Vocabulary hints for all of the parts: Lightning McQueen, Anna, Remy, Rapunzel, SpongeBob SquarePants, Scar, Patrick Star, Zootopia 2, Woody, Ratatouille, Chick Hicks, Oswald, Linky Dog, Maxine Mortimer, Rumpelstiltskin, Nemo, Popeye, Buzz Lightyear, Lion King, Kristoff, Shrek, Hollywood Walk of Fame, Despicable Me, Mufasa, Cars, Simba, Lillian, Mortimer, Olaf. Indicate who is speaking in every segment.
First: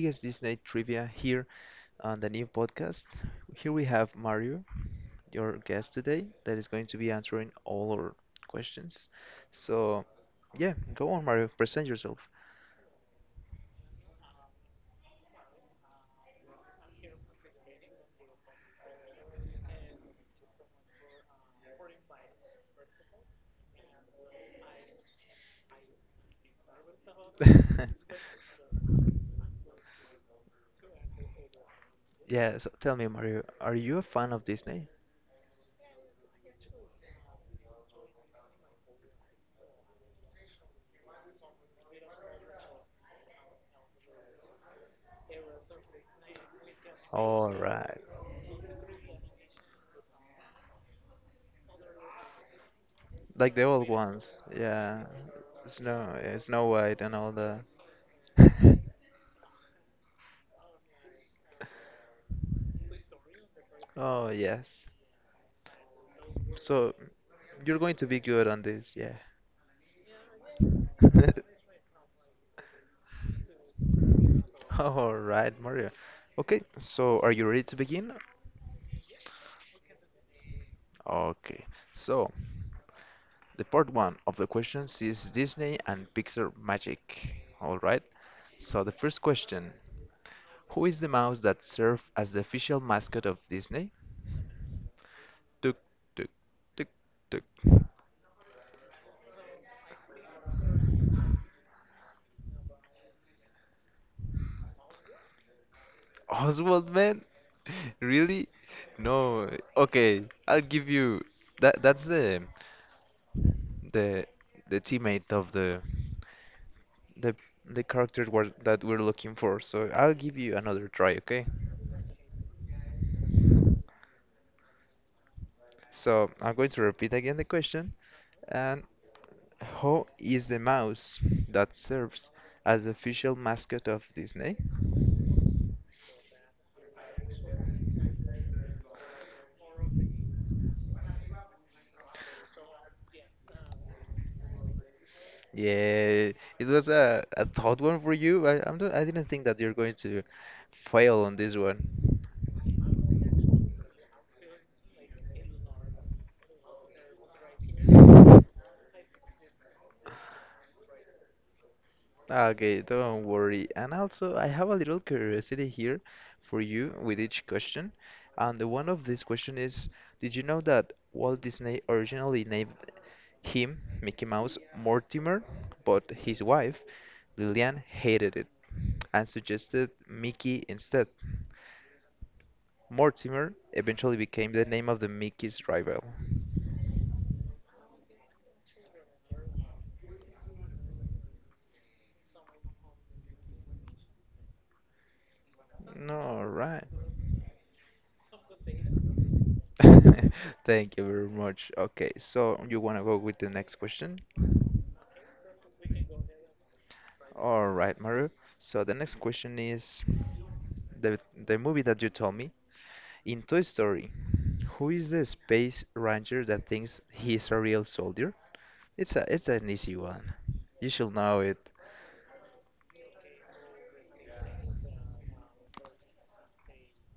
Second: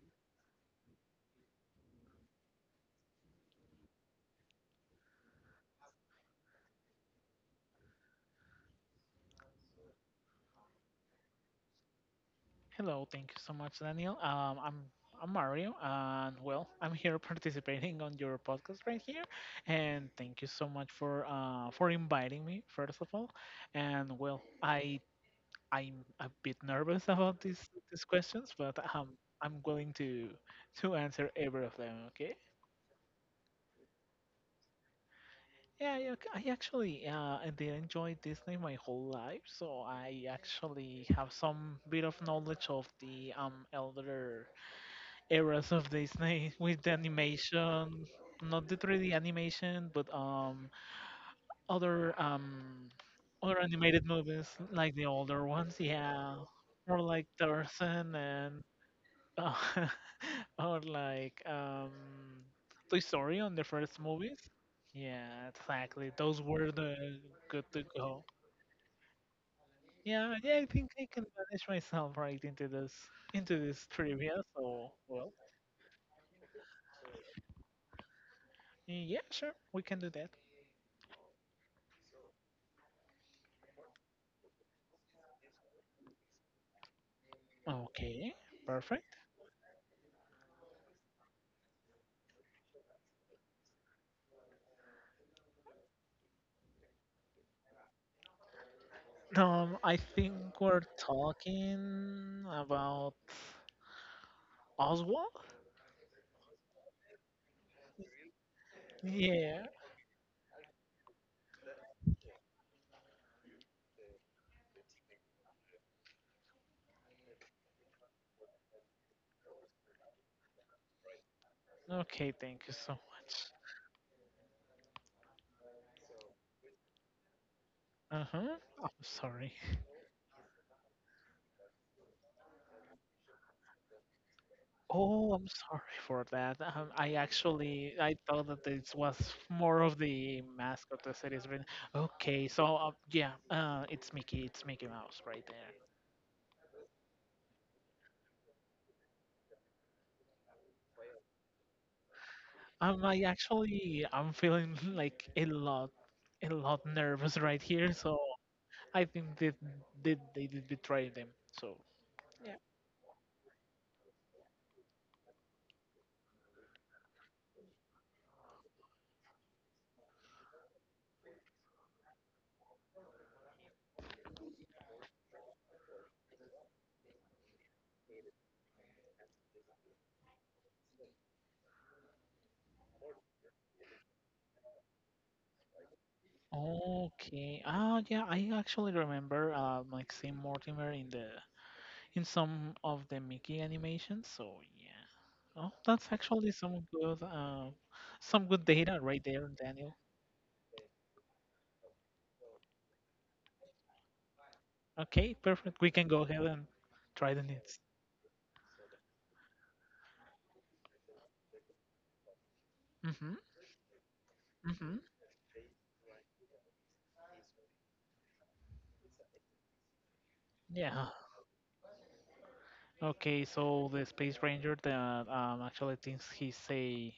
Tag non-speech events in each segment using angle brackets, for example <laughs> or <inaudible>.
Speaker 1: biggest Disney trivia here on the new podcast. Here we have Mario, your guest today, that is going to be answering all our questions. So, yeah, go on, Mario, present yourself.
Speaker 2: Hello, thank you so much, Daniel. I'm I'm Mario, and well, I'm here <laughs> participating on your podcast right here, and thank you so much for inviting me first of all, and well, I'm a bit nervous about these
Speaker 1: <laughs>
Speaker 2: questions, but I'm willing to answer every of them. Okay.
Speaker 1: Yeah, so tell me, Mario, are you a fan of Disney?
Speaker 2: Yeah, yeah, okay. I actually I did enjoy Disney my whole life, so I actually have some bit of knowledge of the elder eras of Disney <laughs> with the
Speaker 1: All right,
Speaker 2: animation, not the 3D animation, but other um other
Speaker 1: like the old
Speaker 2: animated
Speaker 1: ones,
Speaker 2: movies like the older ones, yeah,
Speaker 1: Yeah, Snow
Speaker 2: or
Speaker 1: White, and
Speaker 2: like
Speaker 1: all that.
Speaker 2: Tarzan and
Speaker 1: <laughs>
Speaker 2: uh, <laughs> or like Toy Story on the first
Speaker 1: Oh,
Speaker 2: movies.
Speaker 1: yes.
Speaker 2: Yeah, exactly. Those were
Speaker 1: So,
Speaker 2: the good
Speaker 1: you're
Speaker 2: to
Speaker 1: going to be
Speaker 2: go.
Speaker 1: good on this, yeah.
Speaker 2: Yeah, yeah, I think I can manage
Speaker 1: <laughs>
Speaker 2: myself right into this trivia. So
Speaker 1: All
Speaker 2: well,
Speaker 1: right, Maria. Okay, so are you ready to begin?
Speaker 2: yeah, sure, we can do that.
Speaker 1: Okay, so the part one of the questions is Disney and Pixar magic. All right,
Speaker 2: Okay,
Speaker 1: so the
Speaker 2: perfect.
Speaker 1: first question. Who is the mouse that served as the official mascot of Disney? Tuk, tuk, tuk, tuk.
Speaker 2: I think we're talking about Oswald.
Speaker 1: Oswald, man? <laughs> Really? No.
Speaker 2: Yeah.
Speaker 1: Okay, I'll give you that. That's the the teammate of the the the character were, that we're looking for. So I'll give you another try, okay?
Speaker 2: Okay, thank you so much.
Speaker 1: So I'm going to repeat again the question.
Speaker 2: Uh huh.
Speaker 1: And
Speaker 2: I'm sorry. <laughs>
Speaker 1: who is the mouse that serves as the official mascot of Disney?
Speaker 2: Oh, I'm sorry for that. I thought that this was more of the mascot the series. But it's Mickey. It's Mickey Mouse right there.
Speaker 1: Yeah, it was a thought one for you. I, I'm not, I didn't think that you're going to fail on this one.
Speaker 2: I'm feeling <laughs> like a lot nervous right here. So I think they did betray them. So
Speaker 1: Okay, don't worry. And also, I have a little curiosity here for you with each question. And the one of this question is, did you know that Walt Disney originally named him, Mickey Mouse, Mortimer, but his wife, Lillian, hated it and suggested Mickey instead? Mortimer eventually became the name of the Mickey's rival.
Speaker 2: okay. Ah, yeah, I actually remember Maxine Mortimer in the in some of the Mickey animations. So yeah. Oh, that's
Speaker 1: No,
Speaker 2: actually
Speaker 1: right.
Speaker 2: some good data right there, Daniel.
Speaker 1: <laughs> Thank you very much. Okay, so you want to go with the next question?
Speaker 2: Okay, perfect. We can go ahead and try the
Speaker 1: All
Speaker 2: next.
Speaker 1: right, Maru. So the next question is the the movie that you told me
Speaker 2: Mhm.
Speaker 1: in Toy Story. Who
Speaker 2: Mhm.
Speaker 1: is the space ranger that thinks he's a real soldier? It's an easy one. You
Speaker 2: Yeah.
Speaker 1: should know it.
Speaker 2: Okay, so the Space Ranger that actually thinks he's a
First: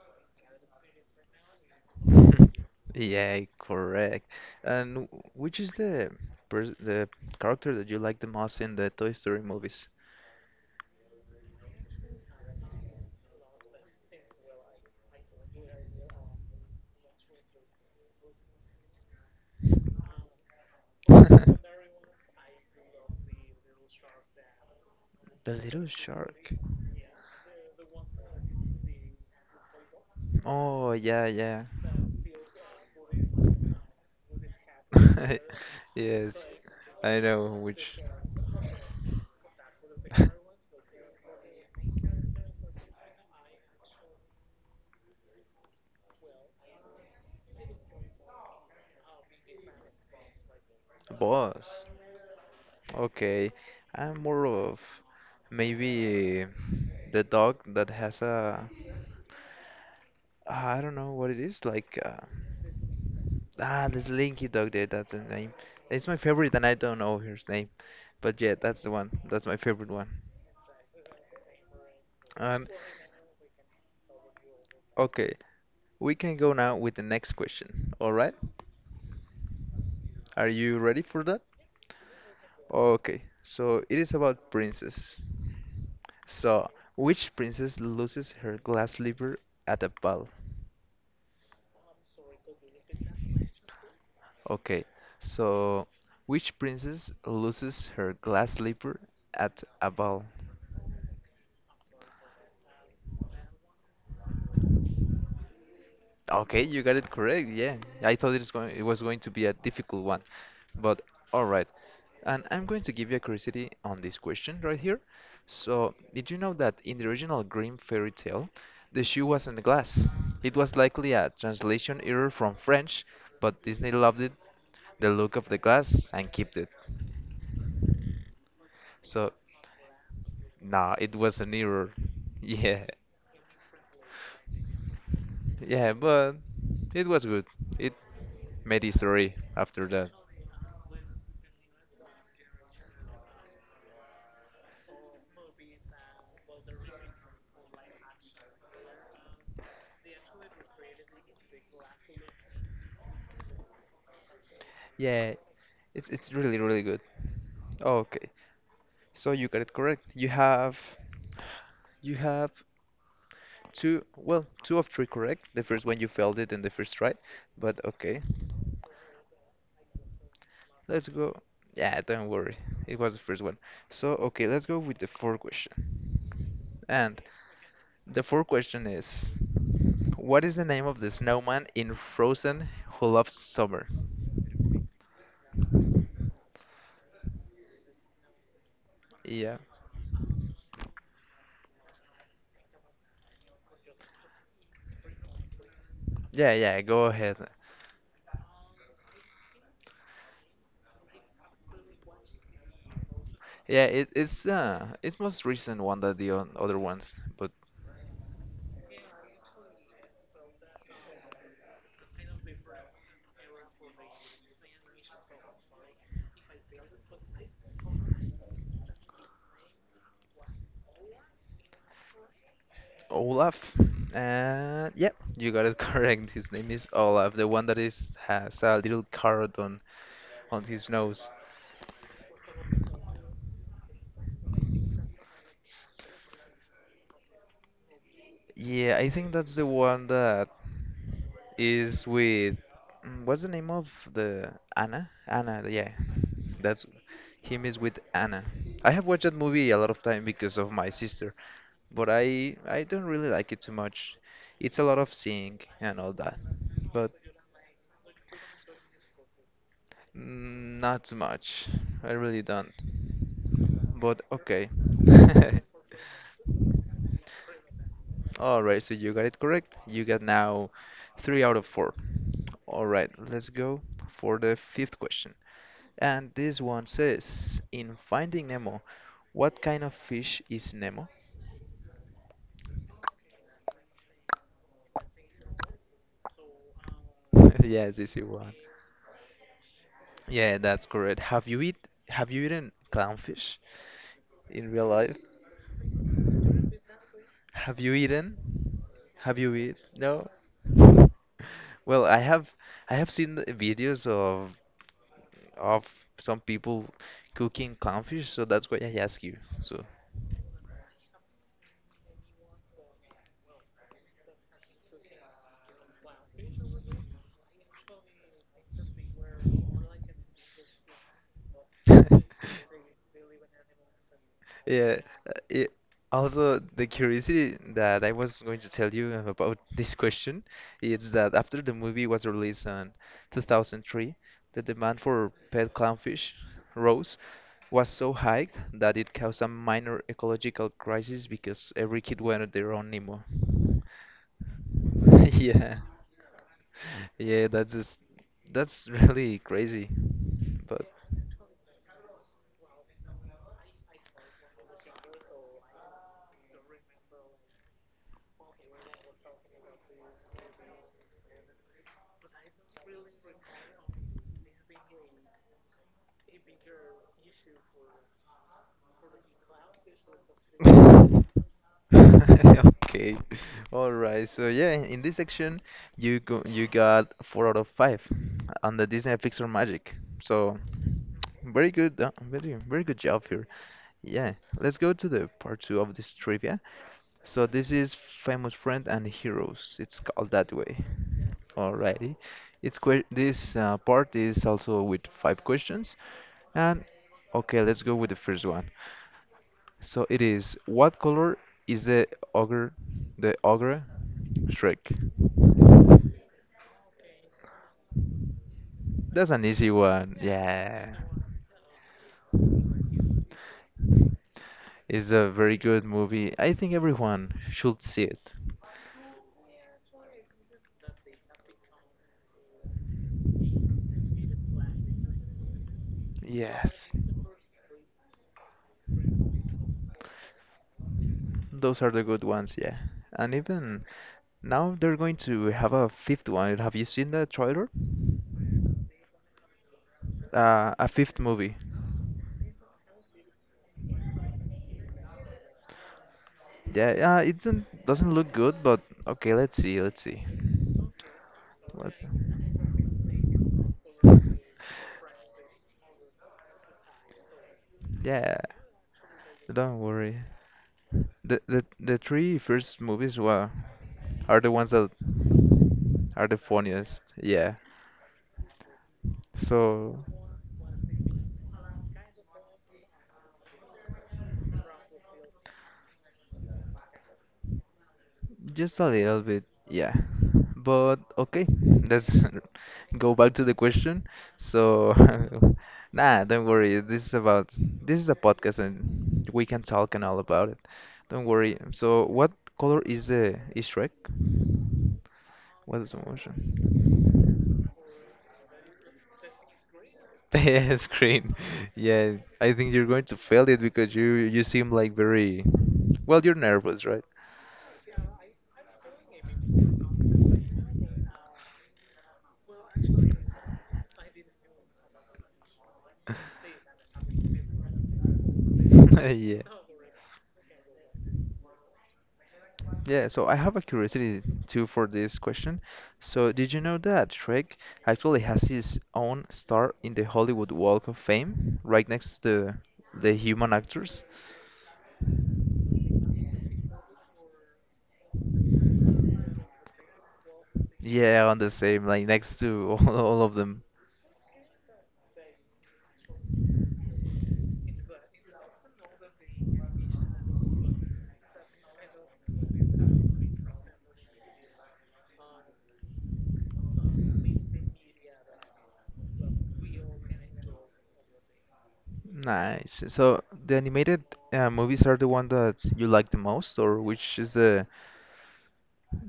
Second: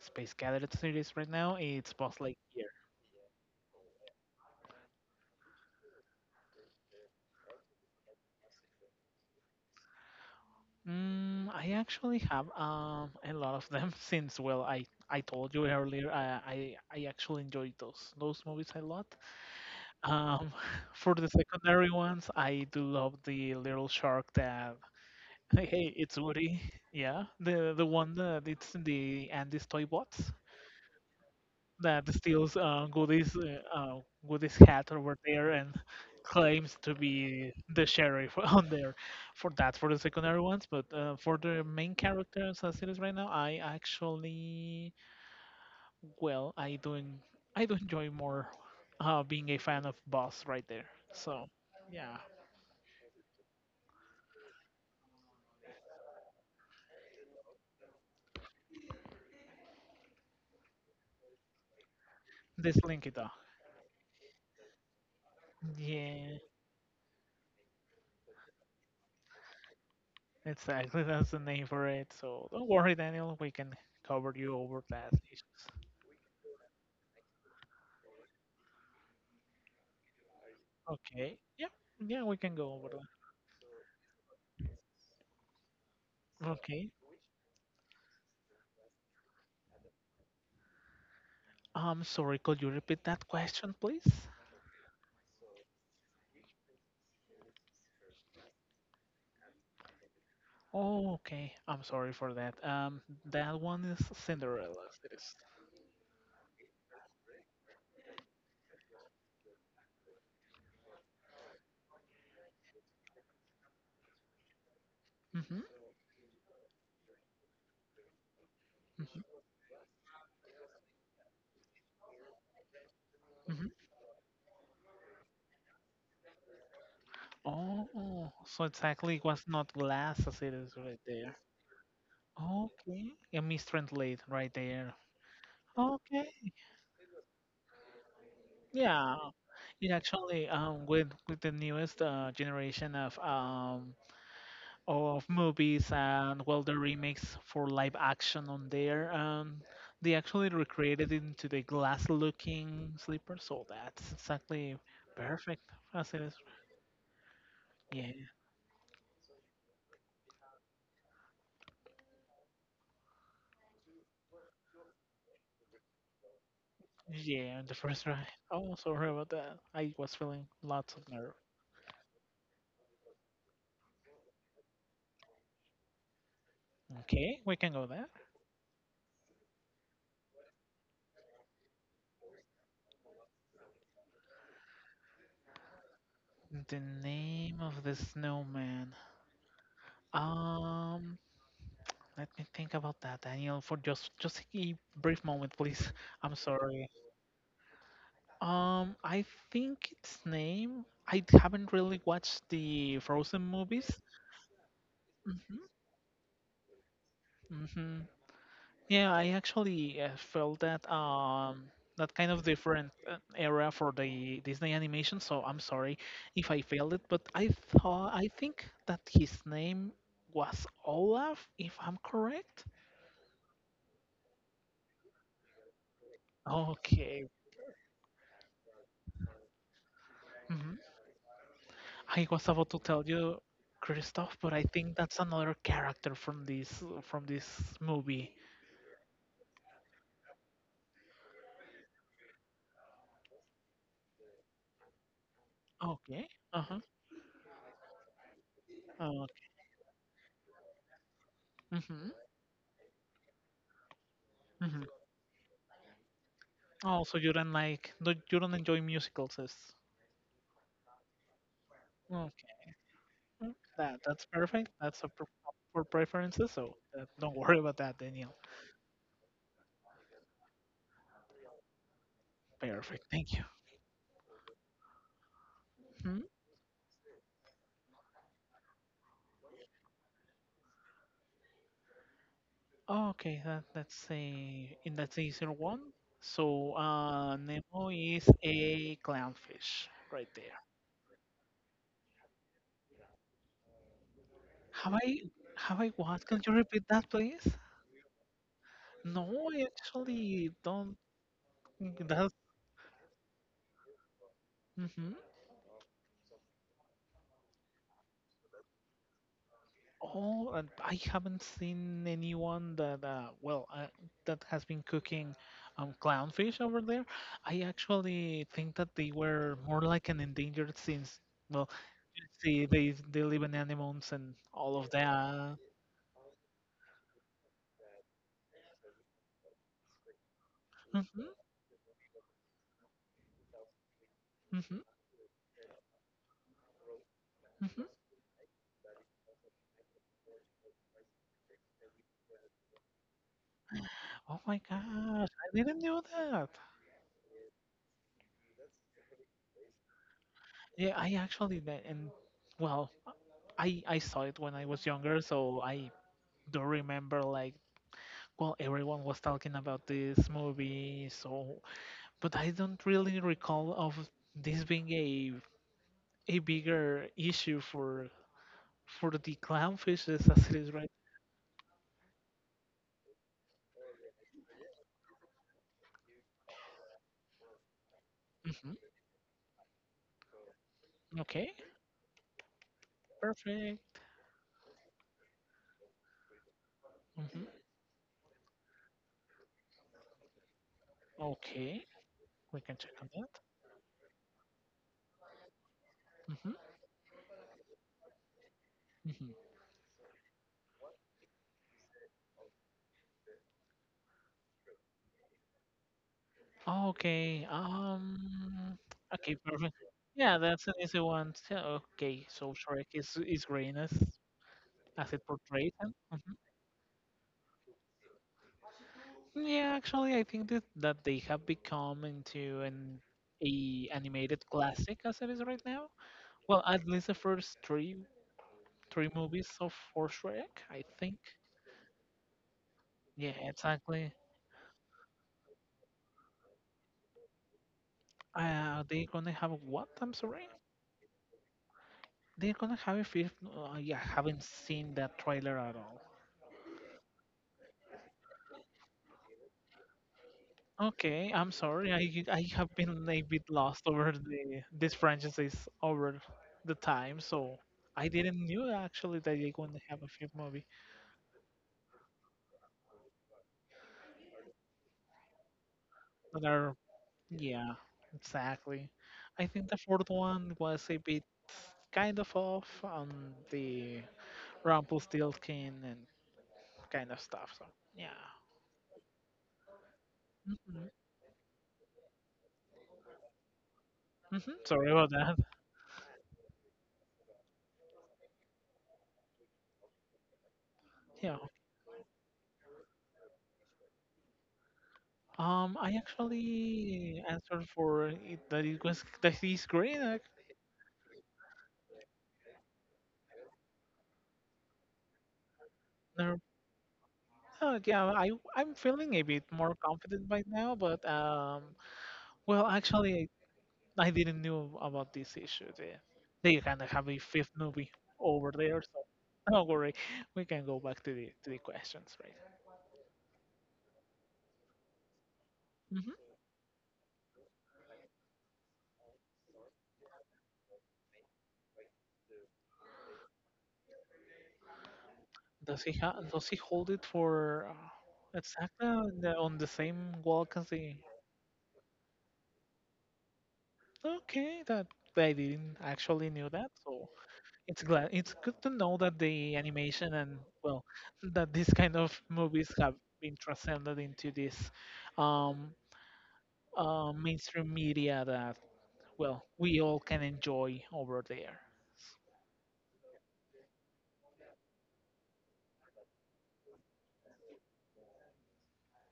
Speaker 2: Space Cadet series right now, it's Buzz
Speaker 1: <laughs>
Speaker 2: Lightyear.
Speaker 1: Yeah, correct. And which is the pers the character that you like the most in the Toy Story movies?
Speaker 2: I actually have a lot of them <laughs> since, I told you earlier, I actually enjoyed those movies a lot. Um, <laughs> for the
Speaker 1: <laughs>
Speaker 2: secondary ones, I do love the little shark that,
Speaker 1: The
Speaker 2: <laughs>
Speaker 1: little
Speaker 2: hey, it's
Speaker 1: shark.
Speaker 2: Woody, yeah, the one that it's in the Andy's Toy Box
Speaker 1: Oh, yeah, yeah.
Speaker 2: that steals Goody's hat over there
Speaker 1: <laughs>
Speaker 2: and
Speaker 1: Yes,
Speaker 2: claims to
Speaker 1: I
Speaker 2: be
Speaker 1: know
Speaker 2: the
Speaker 1: which.
Speaker 2: sheriff <laughs> on there. For the secondary
Speaker 1: <laughs>
Speaker 2: ones, but for the main characters as it is right now, I do I do enjoy more being a fan of Boss right there. So,
Speaker 1: Boss.
Speaker 2: yeah,
Speaker 1: Okay. I'm more of maybe the dog that has a, I don't know what it is like.
Speaker 2: this Linkita.
Speaker 1: Ah, there's Linky Dog there, that's the name. It's my
Speaker 2: Yeah,
Speaker 1: favorite and I don't know his name. But yeah, that's the one. That's my favorite one.
Speaker 2: exactly. <laughs> That's the name for it. So don't
Speaker 1: And
Speaker 2: worry, Daniel. We can cover you over that
Speaker 1: okay,
Speaker 2: issues.
Speaker 1: we can go now with the next question. All right? Are you ready for
Speaker 2: Okay.
Speaker 1: that?
Speaker 2: Yeah. Yeah, we can go over.
Speaker 1: Okay, so it is about princess. So,
Speaker 2: Okay.
Speaker 1: which princess loses her glass slipper at a ball?
Speaker 2: I'm sorry, could you repeat that question, please?
Speaker 1: Okay, so which princess loses her glass slipper at a ball?
Speaker 2: Oh, okay. I'm sorry for that. That one is Cinderella. It is.
Speaker 1: Okay, you got it correct. Yeah, I thought it was going to be a difficult one, but all right. And I'm going to give you a curiosity on this question right here.
Speaker 2: Mm-hmm.
Speaker 1: So, did you know that in the original Grimm fairy tale, the
Speaker 2: Mm-hmm.
Speaker 1: shoe was not glass? It was likely a translation error from French, but
Speaker 2: Mm-hmm.
Speaker 1: Disney loved it, the look of the glass, and kept it.
Speaker 2: Oh, so exactly it
Speaker 1: So,
Speaker 2: was not glass as it is
Speaker 1: nah,
Speaker 2: right
Speaker 1: it
Speaker 2: there.
Speaker 1: was an error. <laughs> Yeah.
Speaker 2: Okay. A mistranslate right there.
Speaker 1: Yeah,
Speaker 2: Okay.
Speaker 1: but it was good. It made
Speaker 2: Yeah.
Speaker 1: history after
Speaker 2: It
Speaker 1: that.
Speaker 2: actually with the newest generation of of movies and well the remakes for live action on there, and they actually recreated it into the glass looking slipper, so that's exactly
Speaker 1: Yeah,
Speaker 2: perfect
Speaker 1: it's
Speaker 2: as it
Speaker 1: it's
Speaker 2: is,
Speaker 1: really really good. Okay,
Speaker 2: yeah.
Speaker 1: so you got it correct. You have two, well, two of three correct. The first one you failed it in the first try,
Speaker 2: Yeah, the
Speaker 1: but
Speaker 2: first
Speaker 1: okay.
Speaker 2: try. Oh, sorry about that, I was feeling lots of
Speaker 1: Let's
Speaker 2: nerve.
Speaker 1: go. Yeah, don't worry. It was the first one. So, okay, let's go with the fourth question. And
Speaker 2: Okay, we can go there.
Speaker 1: the fourth question is, what is the name of the snowman in Frozen who loves summer?
Speaker 2: The name of the snowman,
Speaker 1: Yeah.
Speaker 2: um let me think about that, Daniel, for just a brief moment, please. I'm
Speaker 1: Yeah, yeah,
Speaker 2: sorry.
Speaker 1: go ahead.
Speaker 2: I think its name. I haven't really watched the Frozen
Speaker 1: Yeah,
Speaker 2: movies.
Speaker 1: it's most recent one than the other ones, but
Speaker 2: Hmm. Hmm. Yeah, I actually felt that that kind of different era for the Disney animation. So I'm sorry if I failed it, but I think that his name was Olaf, if I'm correct.
Speaker 1: Olaf. And yep, you got it <laughs> correct. His name is
Speaker 2: Okay.
Speaker 1: Olaf, the one that is has a little carrot on
Speaker 2: Hmm.
Speaker 1: his nose.
Speaker 2: I was about to tell you, Kristoff, but I think that's another character from this movie.
Speaker 1: Yeah, I think that's the one that is with, mm, what's the name of the Anna? Anna, yeah.
Speaker 2: Okay. Uh-huh.
Speaker 1: That's him is with Anna. I have watched
Speaker 2: Uh,
Speaker 1: that movie a lot of time because of my sister,
Speaker 2: mm-hmm.
Speaker 1: but I don't really like it too much. It's
Speaker 2: Mm-hmm.
Speaker 1: a lot of singing and all that.
Speaker 2: Oh,
Speaker 1: But
Speaker 2: so you don't like no, you don't enjoy musicals. Is—
Speaker 1: mm, not much. I really
Speaker 2: okay.
Speaker 1: don't.
Speaker 2: That
Speaker 1: But
Speaker 2: that's perfect.
Speaker 1: okay.
Speaker 2: That's a
Speaker 1: <laughs>
Speaker 2: for preferences. So don't worry about that, Daniel.
Speaker 1: Alright, so you got it correct. You got now three out of four.
Speaker 2: Perfect.
Speaker 1: Alright,
Speaker 2: Thank you.
Speaker 1: let's go for the fifth question.
Speaker 2: Hmm?
Speaker 1: And this one says, in Finding Nemo, what kind of fish is Nemo?
Speaker 2: Okay. That's a in that's the easier one. So
Speaker 1: <laughs>
Speaker 2: Nemo
Speaker 1: Yes, this is
Speaker 2: is
Speaker 1: one.
Speaker 2: a clownfish right
Speaker 1: Yeah,
Speaker 2: there.
Speaker 1: that's correct. Have you eaten clownfish in real
Speaker 2: Have
Speaker 1: life?
Speaker 2: I have I what? Can you repeat that, please?
Speaker 1: Have you eaten? Have
Speaker 2: No,
Speaker 1: you
Speaker 2: I
Speaker 1: eat? No.
Speaker 2: actually don't.
Speaker 1: <laughs> Well, I
Speaker 2: That's.
Speaker 1: have, I have seen the videos of some people cooking clownfish, so that's why I ask you. So,
Speaker 2: Oh, and I haven't seen anyone that that has been cooking clownfish over there. I actually think that they were more like an endangered since well, you see, they live in animals and
Speaker 1: <laughs>
Speaker 2: all of
Speaker 1: yeah, uh,
Speaker 2: that.
Speaker 1: it, also the curiosity that I was going to tell you about this question is
Speaker 2: Mhm,
Speaker 1: that after the movie was released in 2003, the
Speaker 2: mhm,
Speaker 1: demand for pet clownfish rose
Speaker 2: mhm.
Speaker 1: was so high that it caused a minor ecological crisis because every kid wanted their own Nemo.
Speaker 2: Oh my gosh,
Speaker 1: <laughs>
Speaker 2: I
Speaker 1: Yeah,
Speaker 2: didn't know that.
Speaker 1: yeah, that's just, that's really crazy.
Speaker 2: Yeah, I actually did, and well, I saw it when I was younger, so I do remember like well everyone was talking about this movie, so but I don't really recall of this being a bigger issue for the clownfishes as it is right.
Speaker 1: But <laughs> <laughs> okay. All right. So yeah, in this section, you got four out of five
Speaker 2: Hmm.
Speaker 1: on the Disney Pixar Magic. So,
Speaker 2: Okay,
Speaker 1: very good, very, very good job here.
Speaker 2: perfect.
Speaker 1: Yeah, let's go to the part two of this trivia. So
Speaker 2: Hmm.
Speaker 1: this is famous friend and heroes. It's called that way.
Speaker 2: Okay,
Speaker 1: Alrighty.
Speaker 2: we can
Speaker 1: It's
Speaker 2: check
Speaker 1: que
Speaker 2: on that.
Speaker 1: this part is also with five questions.
Speaker 2: Hmm.
Speaker 1: And okay, let's go with the first one.
Speaker 2: Hmm.
Speaker 1: So it is what color is ogre, the ogre Shrek?
Speaker 2: Okay. Okay,
Speaker 1: That's an
Speaker 2: perfect.
Speaker 1: easy one.
Speaker 2: Yeah, that's an
Speaker 1: Yeah.
Speaker 2: easy one. So, okay, so Shrek is green as
Speaker 1: It's
Speaker 2: it
Speaker 1: a very
Speaker 2: portrays
Speaker 1: good
Speaker 2: him. Mhm.
Speaker 1: movie. I think everyone should see it.
Speaker 2: Yeah, actually, I think that they have become into an a animated classic as it is right now. Well, at
Speaker 1: Yes,
Speaker 2: least the first three movies of for Shrek, I think.
Speaker 1: those are the good ones, yeah.
Speaker 2: Yeah,
Speaker 1: And even
Speaker 2: exactly.
Speaker 1: now they're going to have a fifth one. Have you seen the trailer?
Speaker 2: They're gonna have what? I'm sorry.
Speaker 1: A fifth movie.
Speaker 2: They're gonna have a fifth. Yeah, haven't seen that trailer at all.
Speaker 1: Yeah, it doesn't look good, but okay, let's see, let's see.
Speaker 2: Okay, I'm sorry.
Speaker 1: Let's,
Speaker 2: I have been a bit lost over the this franchise over the time, so I didn't
Speaker 1: yeah,
Speaker 2: knew actually that they're
Speaker 1: don't
Speaker 2: gonna have a
Speaker 1: worry.
Speaker 2: fifth movie.
Speaker 1: The three first movies were are the ones that are the
Speaker 2: But are
Speaker 1: funniest. Yeah.
Speaker 2: yeah, exactly. I think the
Speaker 1: So
Speaker 2: fourth one was a bit kind of off on the Rumpelstiltskin and kind of stuff. So yeah.
Speaker 1: just a little bit, yeah.
Speaker 2: Hmm.
Speaker 1: But okay, let's <laughs> go back to the question.
Speaker 2: Hmm. Sorry
Speaker 1: So
Speaker 2: about that. <laughs>
Speaker 1: <laughs> nah, don't worry. This is a podcast and we can talk and all about it. Don't
Speaker 2: Yeah.
Speaker 1: worry. So what color is the is Shrek? What
Speaker 2: I
Speaker 1: is the motion?
Speaker 2: actually answered for it, that it was that he's great. Like,
Speaker 1: <laughs> Yeah, screen. Yeah, I think you're going to fail it because you seem like very, well, you're
Speaker 2: no—
Speaker 1: nervous, right?
Speaker 2: yeah, I'm feeling a bit more confident right now, but actually, I didn't know about this issue. They kind of have a fifth movie over there, so
Speaker 1: <laughs> <laughs> yeah.
Speaker 2: don't worry, we can go back to the questions, right?
Speaker 1: Yeah, so I have a curiosity too for this question. So, did you know that Shrek actually has his own star in the Hollywood Walk of Fame, right next to the human actors?
Speaker 2: Does he does he hold it for exactly on on the same walk as the?
Speaker 1: Yeah, on the same, like next to <laughs> all of them.
Speaker 2: Okay, that I didn't actually knew that. So it's glad it's good to know that the animation and well that these kind of movies have been transcended into this um, mainstream media that well we all can enjoy over there.
Speaker 1: Nice. So the animated movies are the one that you like the most, or which is the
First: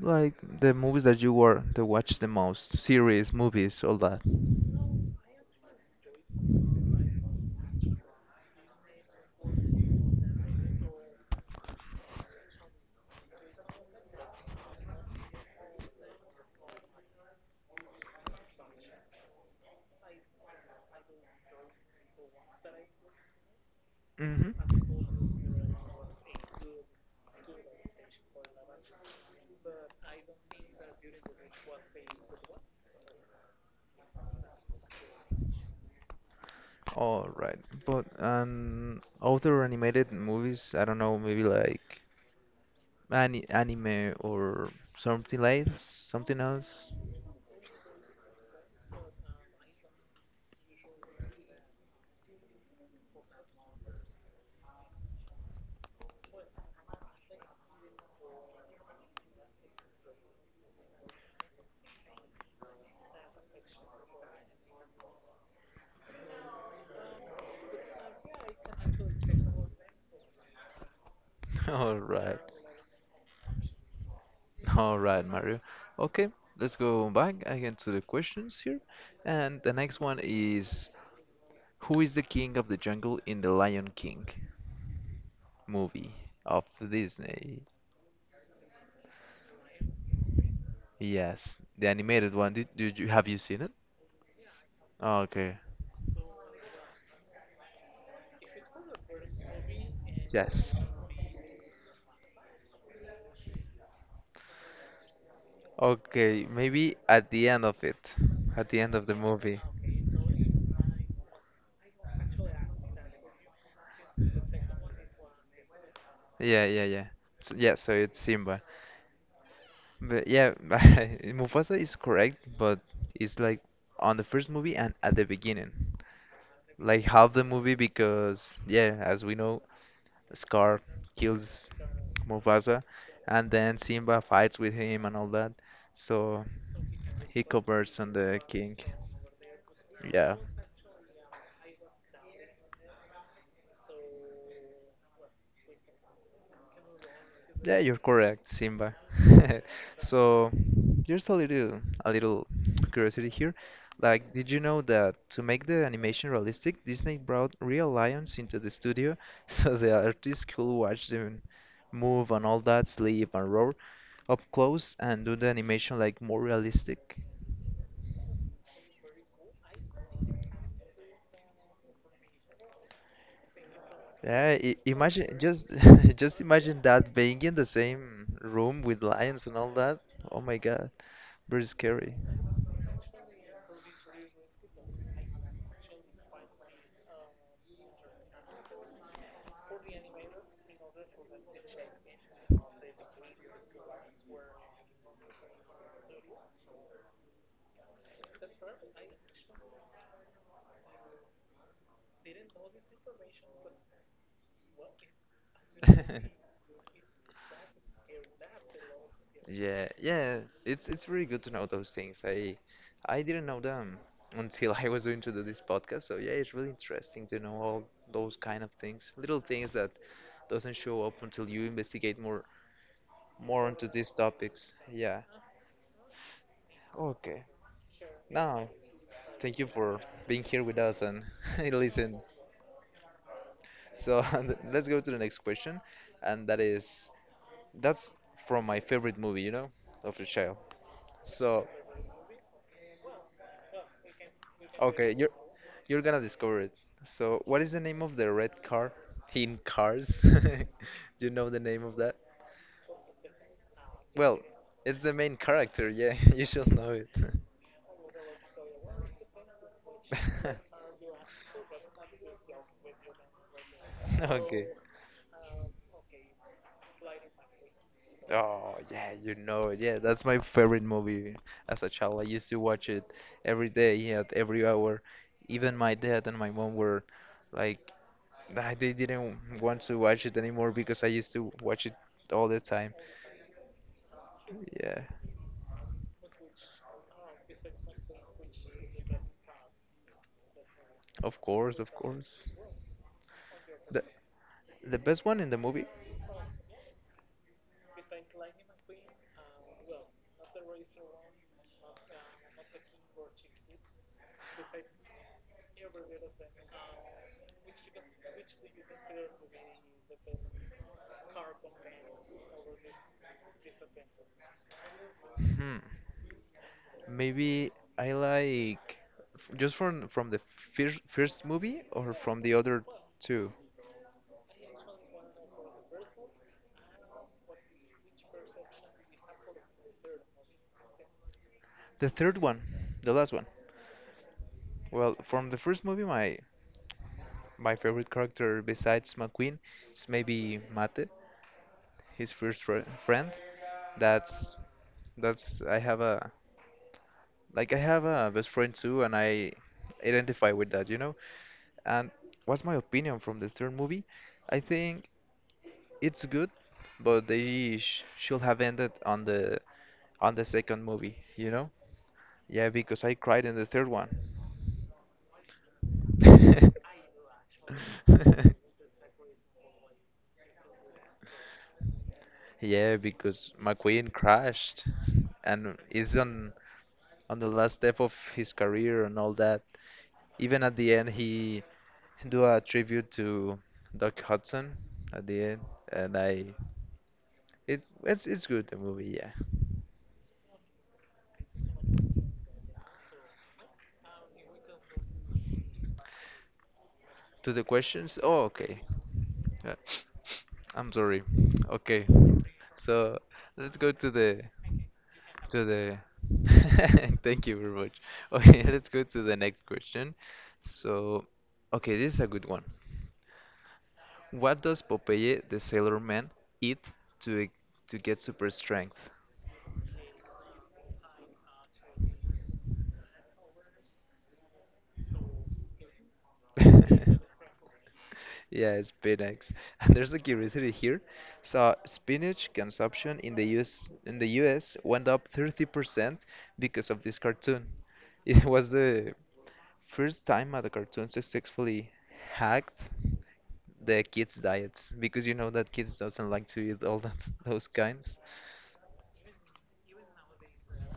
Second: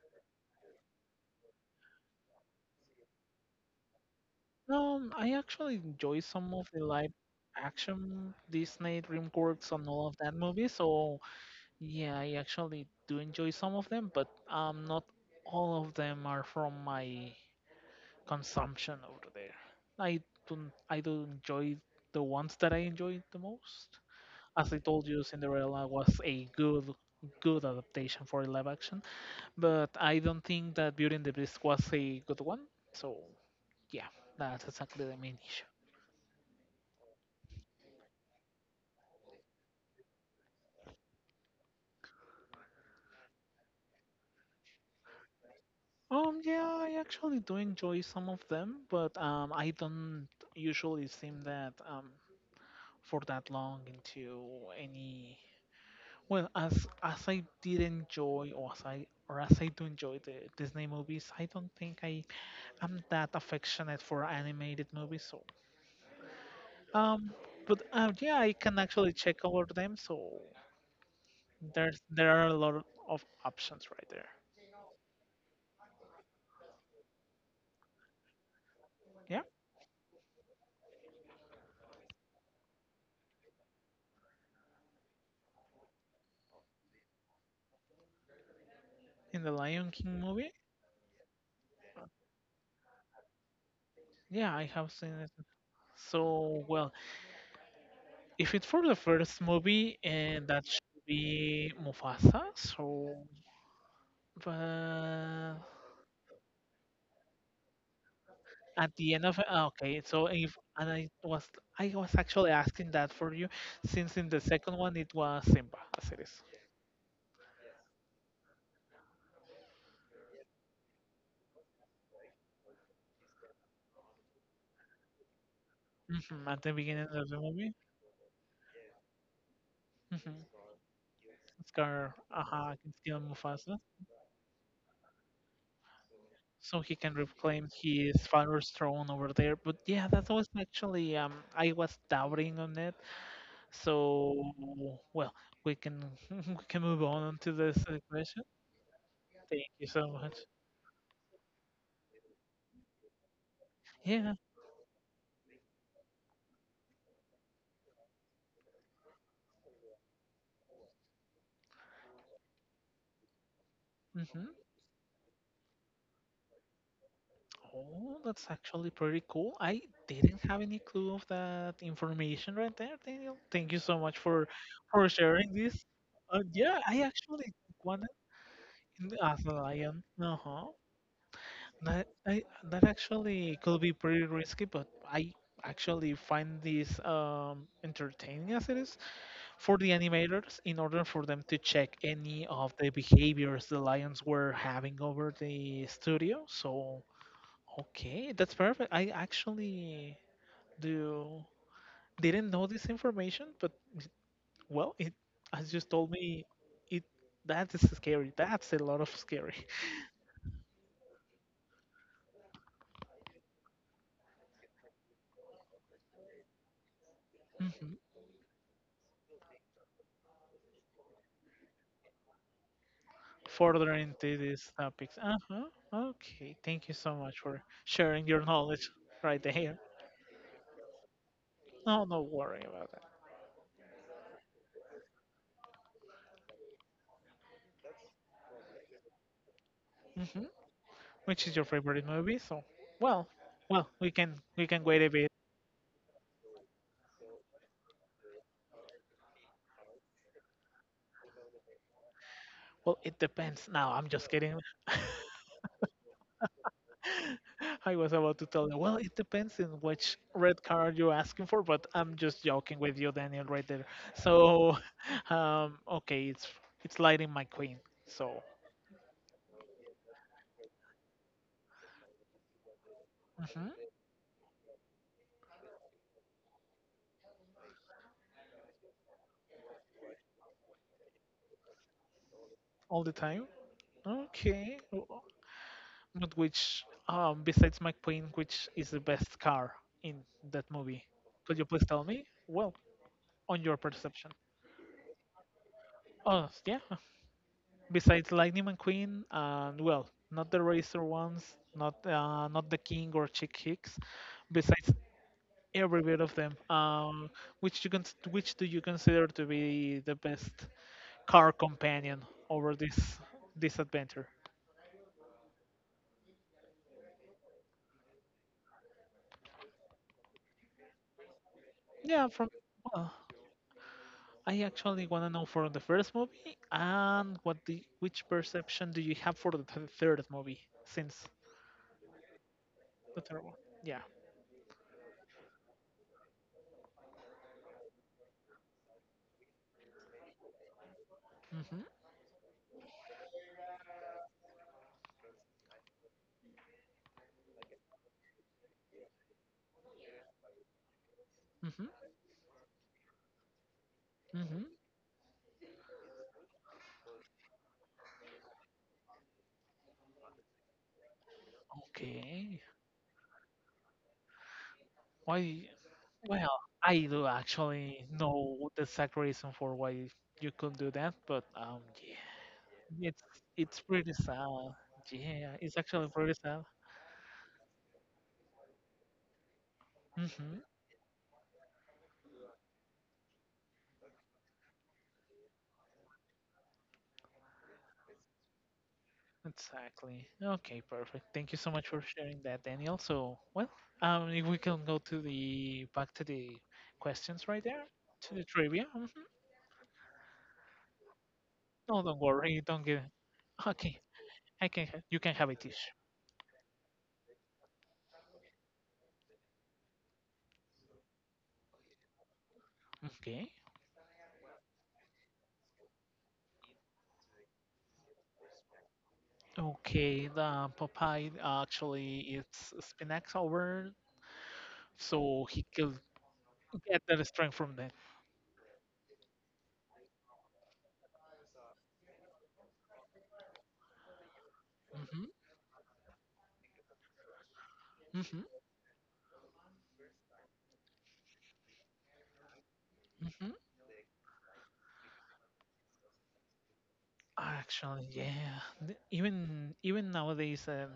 Speaker 1: like the movies that you were to watch the most? Series, movies, all that.
Speaker 2: I actually enjoy some of the live action Disney DreamWorks and all of that movies. So yeah, I actually do enjoy some of them, but not all of them are from my consumption over there. I don't, I do enjoy the ones that I enjoy the most.
Speaker 1: Hmm
Speaker 2: As I told you, Cinderella was a good adaptation for live action, but I don't think that Beauty and the Beast was a good one. So yeah, that's exactly the main issue.
Speaker 1: All right. But other animated movies, I don't know, maybe like. Any anime or something else? Something
Speaker 2: Yeah,
Speaker 1: else?
Speaker 2: I actually do enjoy some of them, but I don't usually seem that for that long into any. Well, as I did enjoy, or as I do enjoy the Disney movies, I don't think I am that affectionate for animated movies. So, um, but yeah, I can actually check over them. So
Speaker 1: <laughs> All
Speaker 2: there
Speaker 1: right.
Speaker 2: are a lot of options right there.
Speaker 1: All right, Mario. Okay, let's go back again to the questions here.
Speaker 2: Yeah,
Speaker 1: And the next one is, who is the king of the jungle in the Lion King movie of Disney?
Speaker 2: in the Lion King movie.
Speaker 1: Yes, the animated one. Did you Have you seen it?
Speaker 2: Yeah, I have seen
Speaker 1: Oh,
Speaker 2: it.
Speaker 1: okay.
Speaker 2: So well, if it's for the first movie, and that
Speaker 1: Yes.
Speaker 2: should be Mufasa. So but
Speaker 1: Okay, maybe at the end of it, at the end
Speaker 2: at
Speaker 1: of the
Speaker 2: the end of it,
Speaker 1: movie.
Speaker 2: ah, okay. So if and I was actually asking that for you, since in the second one it was Simba as it is.
Speaker 1: Yeah, yeah, yeah. So, yeah, so it's Simba. But yeah, <laughs> Mufasa is correct, but it's like on the first movie and at the beginning.
Speaker 2: Mhm, at the
Speaker 1: Like
Speaker 2: beginning of
Speaker 1: half
Speaker 2: the
Speaker 1: the
Speaker 2: movie,
Speaker 1: movie because yeah, as we know,
Speaker 2: mm-hmm.
Speaker 1: Scar kills
Speaker 2: Scar
Speaker 1: Mufasa
Speaker 2: can steal
Speaker 1: and then
Speaker 2: Mufasa,
Speaker 1: Simba fights with him and all that. So
Speaker 2: so he can
Speaker 1: he
Speaker 2: reclaim
Speaker 1: converts on
Speaker 2: his
Speaker 1: the
Speaker 2: father's
Speaker 1: king.
Speaker 2: throne over there. But yeah, that
Speaker 1: Yeah.
Speaker 2: was actually I was doubting on it. So well, we can <laughs> we can move on to
Speaker 1: Yeah,
Speaker 2: this
Speaker 1: you're
Speaker 2: question.
Speaker 1: correct, Simba. <laughs>
Speaker 2: Thank you so much.
Speaker 1: So, there's a little curiosity here. Like,
Speaker 2: Yeah.
Speaker 1: did you know that to make the animation realistic, Disney brought real lions into the studio <laughs> so the artists could watch them move and all that, sleep and roar up
Speaker 2: Hmm.
Speaker 1: close and do the animation like more realistic?
Speaker 2: Oh, that's actually pretty cool. I didn't have any clue of that information right there, Daniel. Thank you so much for
Speaker 1: Yeah, imagine
Speaker 2: sharing
Speaker 1: just
Speaker 2: this.
Speaker 1: <laughs> just imagine
Speaker 2: Yeah, I
Speaker 1: that being
Speaker 2: actually
Speaker 1: in the
Speaker 2: wanted
Speaker 1: same room with
Speaker 2: in-
Speaker 1: lions
Speaker 2: as a
Speaker 1: and all that.
Speaker 2: lion.
Speaker 1: Oh my
Speaker 2: Uh-huh.
Speaker 1: God, very
Speaker 2: That
Speaker 1: scary. <laughs>
Speaker 2: I that actually could be pretty risky, but I actually find this entertaining as it is for the animators in order for them to check any of the behaviors the lions were having over the studio. So okay, that's perfect. I actually do didn't know this information, but well, it as you told me, it that is scary. That's a lot of scary. <laughs>
Speaker 1: Yeah, yeah, it's really good to know those things. I didn't know them until I was going to do this podcast. So yeah, it's really interesting to know all
Speaker 2: Mhm.
Speaker 1: those kind of things, little things that doesn't show up until you investigate more into
Speaker 2: Further
Speaker 1: these
Speaker 2: into these
Speaker 1: topics.
Speaker 2: topics.
Speaker 1: Yeah.
Speaker 2: Uh-huh. Okay. Thank you so much
Speaker 1: Okay.
Speaker 2: for sharing your
Speaker 1: Now,
Speaker 2: knowledge right
Speaker 1: thank you
Speaker 2: there.
Speaker 1: for being here with us and <laughs>
Speaker 2: No,
Speaker 1: listen.
Speaker 2: no worry about that.
Speaker 1: So <laughs> let's go to the next question, and that is that's from my favorite movie, you know, of the
Speaker 2: Hmm.
Speaker 1: child.
Speaker 2: Which is
Speaker 1: So
Speaker 2: your favorite movie? So, well, well, we can wait a
Speaker 1: okay,
Speaker 2: bit.
Speaker 1: you're gonna discover it. So what is the name of the red car in Cars? <laughs> Do you know the name of that?
Speaker 2: Well, it depends. Now, I'm just
Speaker 1: Well,
Speaker 2: kidding.
Speaker 1: it's the main character. Yeah, <laughs> you should know it.
Speaker 2: I was about to tell you, well, it depends on which red
Speaker 1: <laughs>
Speaker 2: card you're asking for, but I'm just joking with you, Daniel, right there.
Speaker 1: Okay.
Speaker 2: So, <laughs> okay, it's lighting my queen. So,
Speaker 1: Oh yeah, you know it. Yeah, that's my favorite movie as a child. I used to watch it every
Speaker 2: mhm,
Speaker 1: day yeah, at every hour. Even my dad and my mom were like, "Ah, they didn't want to watch it anymore because I used to watch it all the time."
Speaker 2: all the time. Okay,
Speaker 1: Yeah,
Speaker 2: but which, besides my queen, which is the best car in that movie?
Speaker 1: of
Speaker 2: Could you
Speaker 1: course,
Speaker 2: please
Speaker 1: of
Speaker 2: tell me?
Speaker 1: course.
Speaker 2: Well, on your
Speaker 1: The
Speaker 2: perception.
Speaker 1: the best one in the movie?
Speaker 2: Oh, yeah. Besides Lightning McQueen and well, not the Razor ones, not not the King or Chick Hicks, besides every bit of them. Which you can which do you consider to be the best car companion over this adventure?
Speaker 1: Hmm. Maybe I like just from the first movie or
Speaker 2: Yeah,
Speaker 1: from
Speaker 2: from
Speaker 1: the other
Speaker 2: well,
Speaker 1: two.
Speaker 2: I actually want to know for the first movie and what the which perception do you have for the third movie since
Speaker 1: The third one, the
Speaker 2: the
Speaker 1: last one.
Speaker 2: third one? Yeah.
Speaker 1: Well, from the first movie, my favorite character besides McQueen is maybe Mate,
Speaker 2: Mhm.
Speaker 1: his first fr friend. That's that's, I have a like I have a best friend too, and I identify with that, you know.
Speaker 2: Mhm.
Speaker 1: And what's my opinion from the third movie? I
Speaker 2: Mhm.
Speaker 1: think it's good, but they sh should have ended on the second movie, you know?
Speaker 2: Okay.
Speaker 1: Yeah, because I cried in the third one.
Speaker 2: Why? Well, I do actually
Speaker 1: <laughs> <laughs>
Speaker 2: know the exact reason for why you couldn't do that, but yeah,
Speaker 1: Yeah,
Speaker 2: it's
Speaker 1: because
Speaker 2: it's
Speaker 1: McQueen
Speaker 2: pretty sad.
Speaker 1: crashed
Speaker 2: Yeah,
Speaker 1: and
Speaker 2: it's actually
Speaker 1: is
Speaker 2: pretty sad.
Speaker 1: on the last step of his career and all that.
Speaker 2: Mm-hmm.
Speaker 1: Even at the end, he do a tribute to Doc Hudson at the end, and I it's good the movie. Yeah.
Speaker 2: Exactly. Okay, perfect. Thank you so much for sharing that, Daniel. So, well, if we can go to the back to the questions
Speaker 1: To the
Speaker 2: right there,
Speaker 1: questions.
Speaker 2: to
Speaker 1: Oh,
Speaker 2: the
Speaker 1: okay.
Speaker 2: trivia.
Speaker 1: Uh, <laughs> I'm sorry.
Speaker 2: No,
Speaker 1: Okay,
Speaker 2: don't worry, don't get.
Speaker 1: so let's go
Speaker 2: Okay,
Speaker 1: to the.
Speaker 2: I can. You can have it,
Speaker 1: To
Speaker 2: Tish.
Speaker 1: the. <laughs> Thank you very much. Okay, <laughs> let's go to the next question. So, okay, this is a good one.
Speaker 2: Okay.
Speaker 1: What does Popeye the Sailor Man eat to to get super strength?
Speaker 2: Okay, the Popeye actually it's spinach over, so he could get that strength from
Speaker 1: <laughs>
Speaker 2: that.
Speaker 1: Yeah, spinach. <laughs> And there's a curiosity here. So spinach consumption in the US went up
Speaker 2: hmm
Speaker 1: 30% because of this cartoon. <laughs>
Speaker 2: hmm
Speaker 1: It was the first time that a cartoon successfully hacked
Speaker 2: hmm
Speaker 1: the kids' diets because you know that kids doesn't like to eat all that <laughs> those
Speaker 2: Actually,
Speaker 1: kinds.
Speaker 2: yeah. Even nowadays,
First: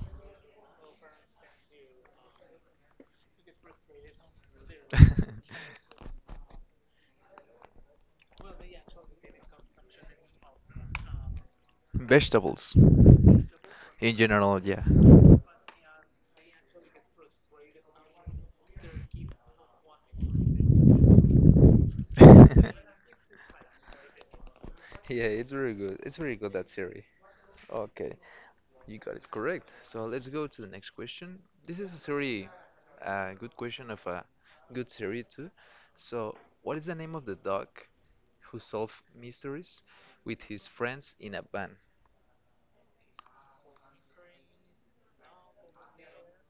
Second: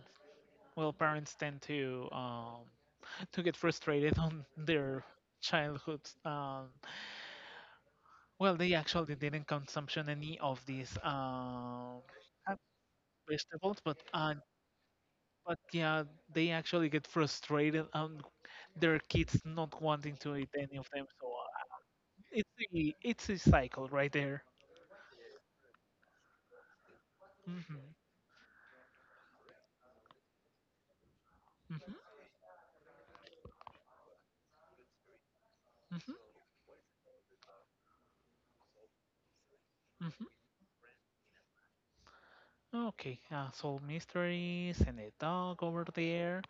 Speaker 2: well, parents tend to <laughs> to get frustrated <laughs> on their
Speaker 1: <laughs>
Speaker 2: childhood. Well, they actually didn't consumption any of these uh,
Speaker 1: Vegetables
Speaker 2: vegetables,
Speaker 1: in general, yeah.
Speaker 2: but yeah, they actually get frustrated. Their kids not wanting to eat any of them. So it's a,
Speaker 1: <laughs>
Speaker 2: it's a cycle right there.
Speaker 1: Yeah, it's very good. It's very good that series.
Speaker 2: Mm-hmm.
Speaker 1: Okay, you got it correct. So let's go to the next question. This
Speaker 2: Mm-hmm.
Speaker 1: is a very good question of a good series too.
Speaker 2: Mm-hmm.
Speaker 1: So, what is the name of the dog who solved mysteries
Speaker 2: Mm-hmm.
Speaker 1: with his friends in a van?
Speaker 2: Okay, Soul Mysteries and a dog over there.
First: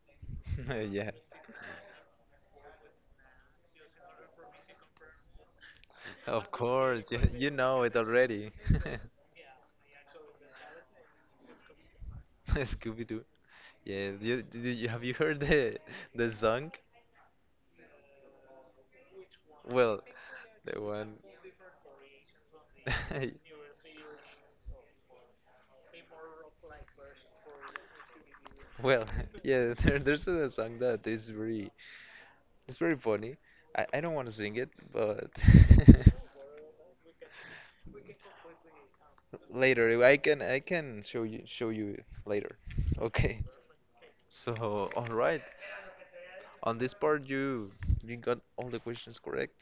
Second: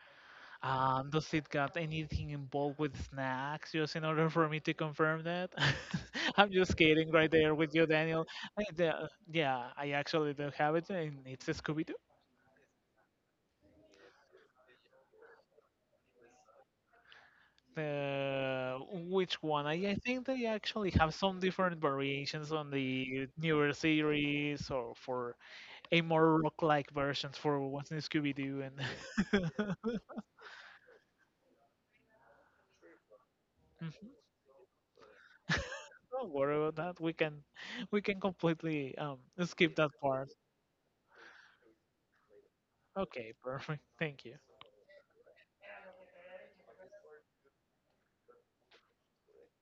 Speaker 1: <laughs> Yeah,
Speaker 2: Does it got anything involved with snacks? Just in order for me to confirm that. <laughs> I'm
Speaker 1: of
Speaker 2: just kidding
Speaker 1: course. You,
Speaker 2: right
Speaker 1: you
Speaker 2: there with
Speaker 1: know
Speaker 2: you,
Speaker 1: it
Speaker 2: Daniel.
Speaker 1: already. <laughs>
Speaker 2: Yeah, I actually don't have it, and it's Scooby.
Speaker 1: Scooby-Doo. Yeah, have you heard the song?
Speaker 2: Uh, which one? I
Speaker 1: Well,
Speaker 2: think they
Speaker 1: the
Speaker 2: actually have
Speaker 1: one.
Speaker 2: some different variations on the
Speaker 1: <laughs>
Speaker 2: newer series or for a more rock-like versions for what's in Scooby-Doo and
Speaker 1: Well, <laughs> yeah, there's a song that is very, it's very funny. I don't want to
Speaker 2: <laughs>
Speaker 1: sing it, but <laughs>
Speaker 2: don't worry about that. We can completely skip that
Speaker 1: Later, I
Speaker 2: part.
Speaker 1: can I can show you it later. <laughs>
Speaker 2: Okay,
Speaker 1: Okay.
Speaker 2: perfect. Thank you.
Speaker 1: So, all right. On this part, you got all the questions correct.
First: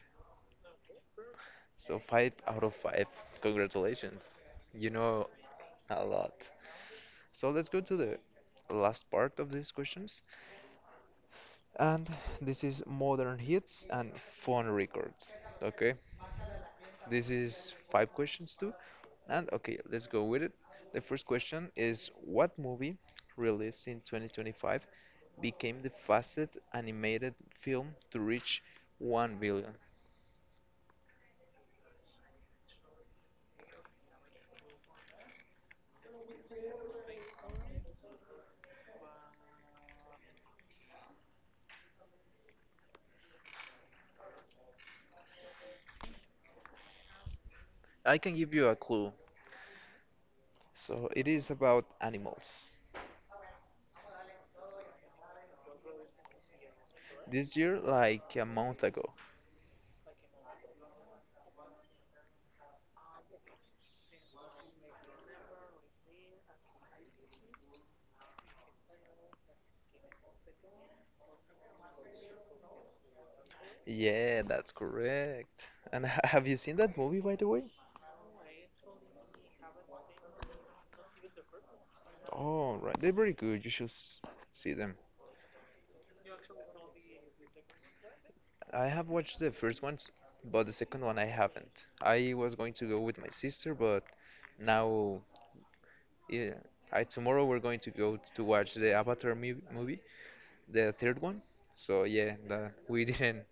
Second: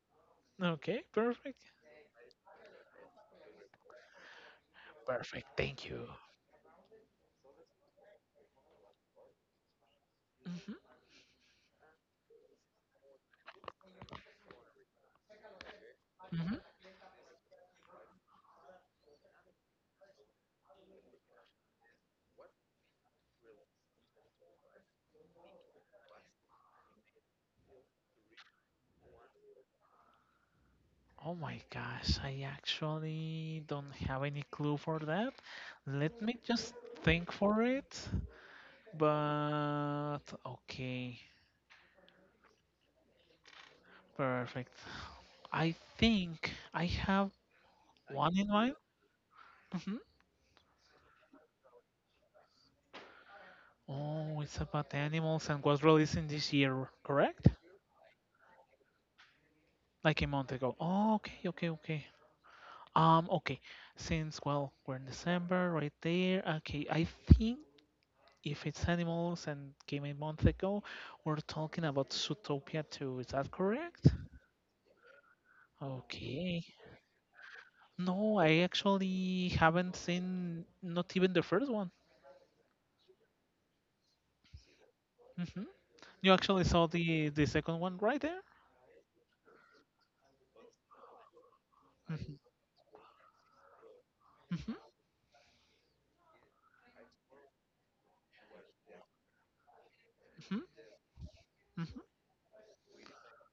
Speaker 2: Okay, perfect.
Speaker 1: So 5 out of 5. Congratulations. You know
Speaker 2: Perfect. Thank
Speaker 1: a
Speaker 2: you.
Speaker 1: lot. So let's go to the last part of these questions,
Speaker 2: hmm
Speaker 1: and this is modern hits and phone records. Okay.
Speaker 2: hmm
Speaker 1: This is 5 questions too. And okay, let's go with it. The first question is what movie released in 2025 became the fastest animated film to reach 1 billion?
Speaker 2: Oh my gosh, I actually don't have any clue for that. Let me just think for it. But okay, perfect. I think I have
Speaker 1: I can
Speaker 2: one in
Speaker 1: give you
Speaker 2: mind.
Speaker 1: a clue.
Speaker 2: hmm
Speaker 1: So it is about animals.
Speaker 2: Oh, it's about animals and was released in this year, correct?
Speaker 1: This year, like a month ago.
Speaker 2: Like a month ago. Oh, okay, okay, okay. Okay. Since well, we're in December, right there. Okay, I think if it's animals and came a month ago, we're talking about Zootopia 2. Is that correct?
Speaker 1: Yeah, that's correct. And <laughs> have you
Speaker 2: Okay.
Speaker 1: seen that movie, by the way?
Speaker 2: No, I actually haven't seen not even the first one.
Speaker 1: Oh, right. They're very good. You should see them.
Speaker 2: hmm You actually saw the second one right there.
Speaker 1: I have watched the first ones, but the second one I haven't. I
Speaker 2: hmm
Speaker 1: was going to go with my sister, but
Speaker 2: hmm
Speaker 1: now yeah, I tomorrow we're going to go to watch the Avatar movie,
Speaker 2: hmm
Speaker 1: the third one.
Speaker 2: hmm
Speaker 1: So yeah, that we <laughs> didn't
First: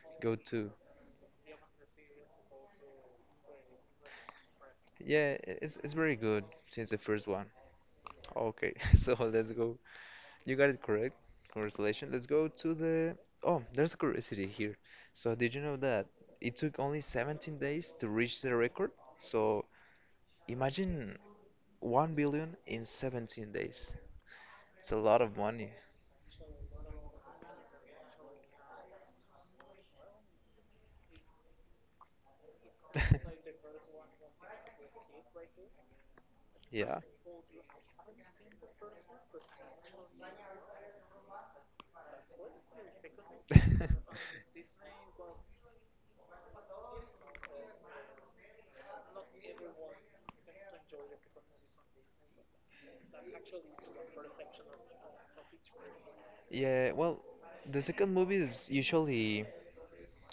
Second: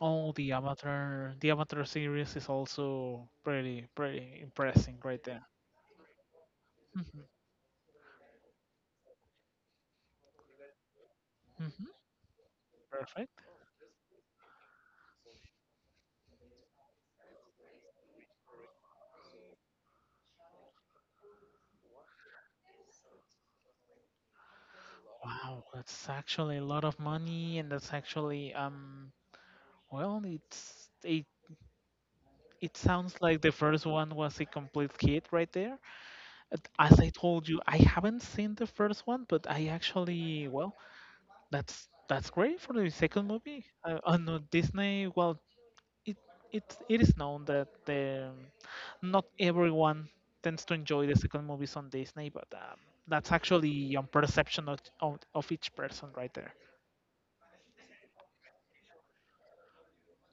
Speaker 2: Oh,
Speaker 1: go to.
Speaker 2: The Avatar series is also pretty pretty impressive right
Speaker 1: Yeah,
Speaker 2: there.
Speaker 1: it's very good since the
Speaker 2: hmm
Speaker 1: first one. Okay, <laughs> so let's go. You got it correct.
Speaker 2: hmm
Speaker 1: Congratulations. Let's go to the.
Speaker 2: Perfect.
Speaker 1: Oh, there's a curiosity here. So did you know that it took only 17 days to reach the record? So imagine. 1 billion in 17 days. It's a lot of
Speaker 2: Wow,
Speaker 1: money.
Speaker 2: that's actually a lot of money, and that's actually well, it it sounds like
Speaker 1: <laughs>
Speaker 2: the first one was a complete hit right there. And as
Speaker 1: Yeah.
Speaker 2: I told you, I haven't seen the first one, but I actually well. That's great for the second movie. I know
Speaker 1: <laughs>
Speaker 2: Disney. Well, it it is known that the, not everyone tends to enjoy the second movies on Disney, but that's actually on perception of each person right there.
Speaker 1: Yeah, well, the second movies usually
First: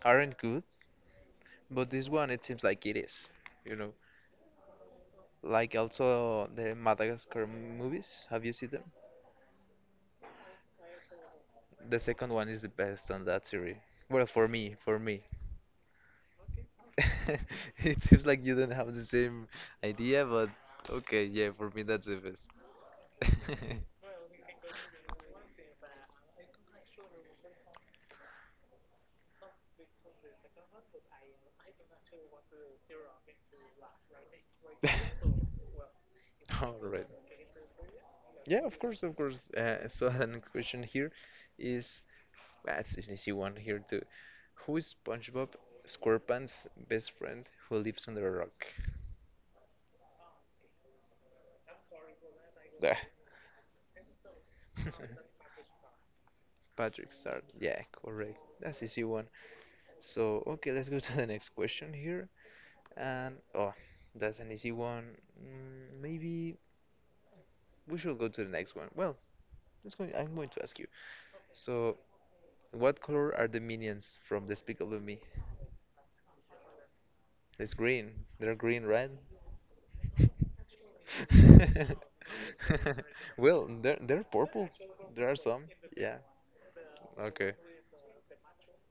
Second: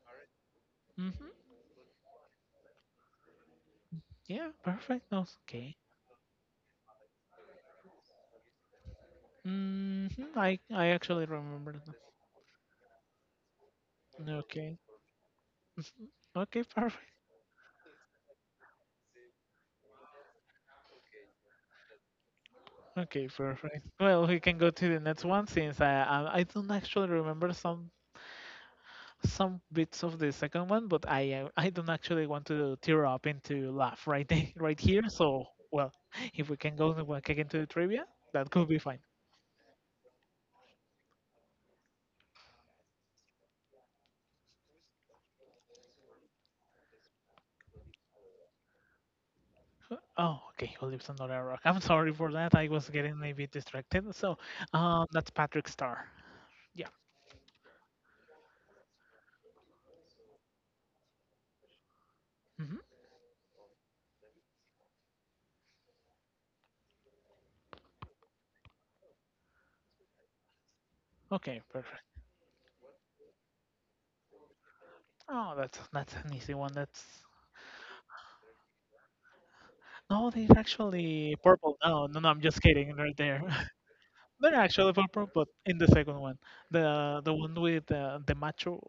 Speaker 1: aren't good,
Speaker 2: hmm
Speaker 1: but this one it seems like it is, you know.
Speaker 2: Yeah, perfect. No, it's okay.
Speaker 1: Like also the Madagascar movies, have you seen them?
Speaker 2: hmm I actually remember that.
Speaker 1: The second one is the best on that series. Well,
Speaker 2: Okay.
Speaker 1: for me.
Speaker 2: Okay, perfect.
Speaker 1: <laughs> It seems like you don't have the same idea, but okay, yeah, for me that's the best.
Speaker 2: Okay,
Speaker 1: <laughs>
Speaker 2: perfect. Well, we can go to the next one since I don't actually remember some bits of the second one, but I don't actually want to tear up into laugh right there, <laughs> right here. So well, if we
Speaker 1: All
Speaker 2: can go
Speaker 1: right.
Speaker 2: back again to the trivia, that
Speaker 1: Yeah,
Speaker 2: could
Speaker 1: of
Speaker 2: be fine.
Speaker 1: course, of course. So <laughs> the next question here is, well, it's an easy one here too. Who is SpongeBob SquarePants' best friend who lives under a rock?
Speaker 2: Oh, okay, who lives under a rock? I'm sorry for that. I was
Speaker 1: Ah.
Speaker 2: getting a bit distracted. So, that's
Speaker 1: <laughs>
Speaker 2: Patrick Star. Yeah.
Speaker 1: Patrick Star. Yeah, correct. That's easy one. So, okay, let's go to the next question here.
Speaker 2: hmm
Speaker 1: And oh, that's an easy one. Maybe we should go to the next one. Well, let's go. I'm going to ask you.
Speaker 2: Okay,
Speaker 1: So,
Speaker 2: perfect.
Speaker 1: what color are the minions from Despicable Me?
Speaker 2: Oh, that's an easy one. That's
Speaker 1: It's green. They're green, right?
Speaker 2: no, they're actually purple. No, no, no. I'm just
Speaker 1: <laughs>
Speaker 2: kidding. Right there,
Speaker 1: Well, they're
Speaker 2: <laughs> they're
Speaker 1: purple.
Speaker 2: actually
Speaker 1: There
Speaker 2: purple,
Speaker 1: are
Speaker 2: but
Speaker 1: some.
Speaker 2: in the
Speaker 1: Yeah.
Speaker 2: second one, the
Speaker 1: Okay.
Speaker 2: one with the macho.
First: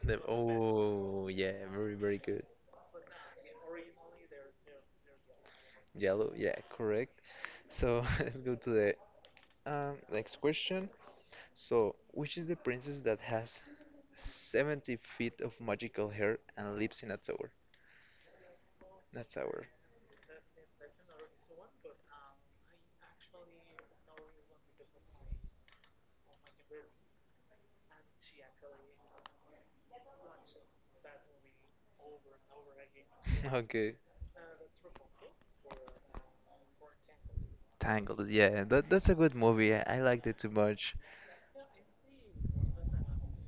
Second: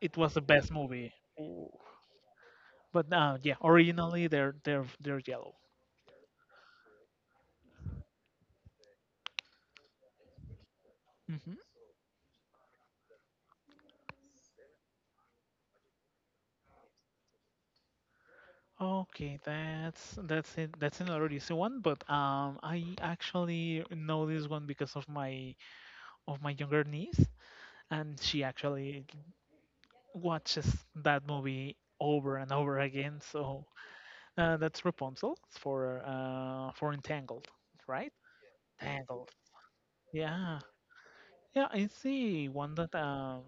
Speaker 2: It was the best movie.
Speaker 1: Oh, yeah.
Speaker 2: Ooh.
Speaker 1: Very, very good.
Speaker 2: But yeah, originally they're yellow.
Speaker 1: Yellow. Yeah, correct. So <laughs> let's go to the next question.
Speaker 2: hmm
Speaker 1: So, which is the princess that has 70 feet of magical hair and lives in a tower? In a
Speaker 2: Okay,
Speaker 1: tower. <laughs>
Speaker 2: that's it. That's another easy one, but I actually know this one because of my younger niece, and she actually watches that movie over and over again. So
Speaker 1: Okay.
Speaker 2: that's Rapunzel for Entangled, right?
Speaker 1: Tangled, yeah. That's a
Speaker 2: Entangled.
Speaker 1: good movie. I liked it too
Speaker 2: Yeah.
Speaker 1: much.
Speaker 2: Yeah, I see one that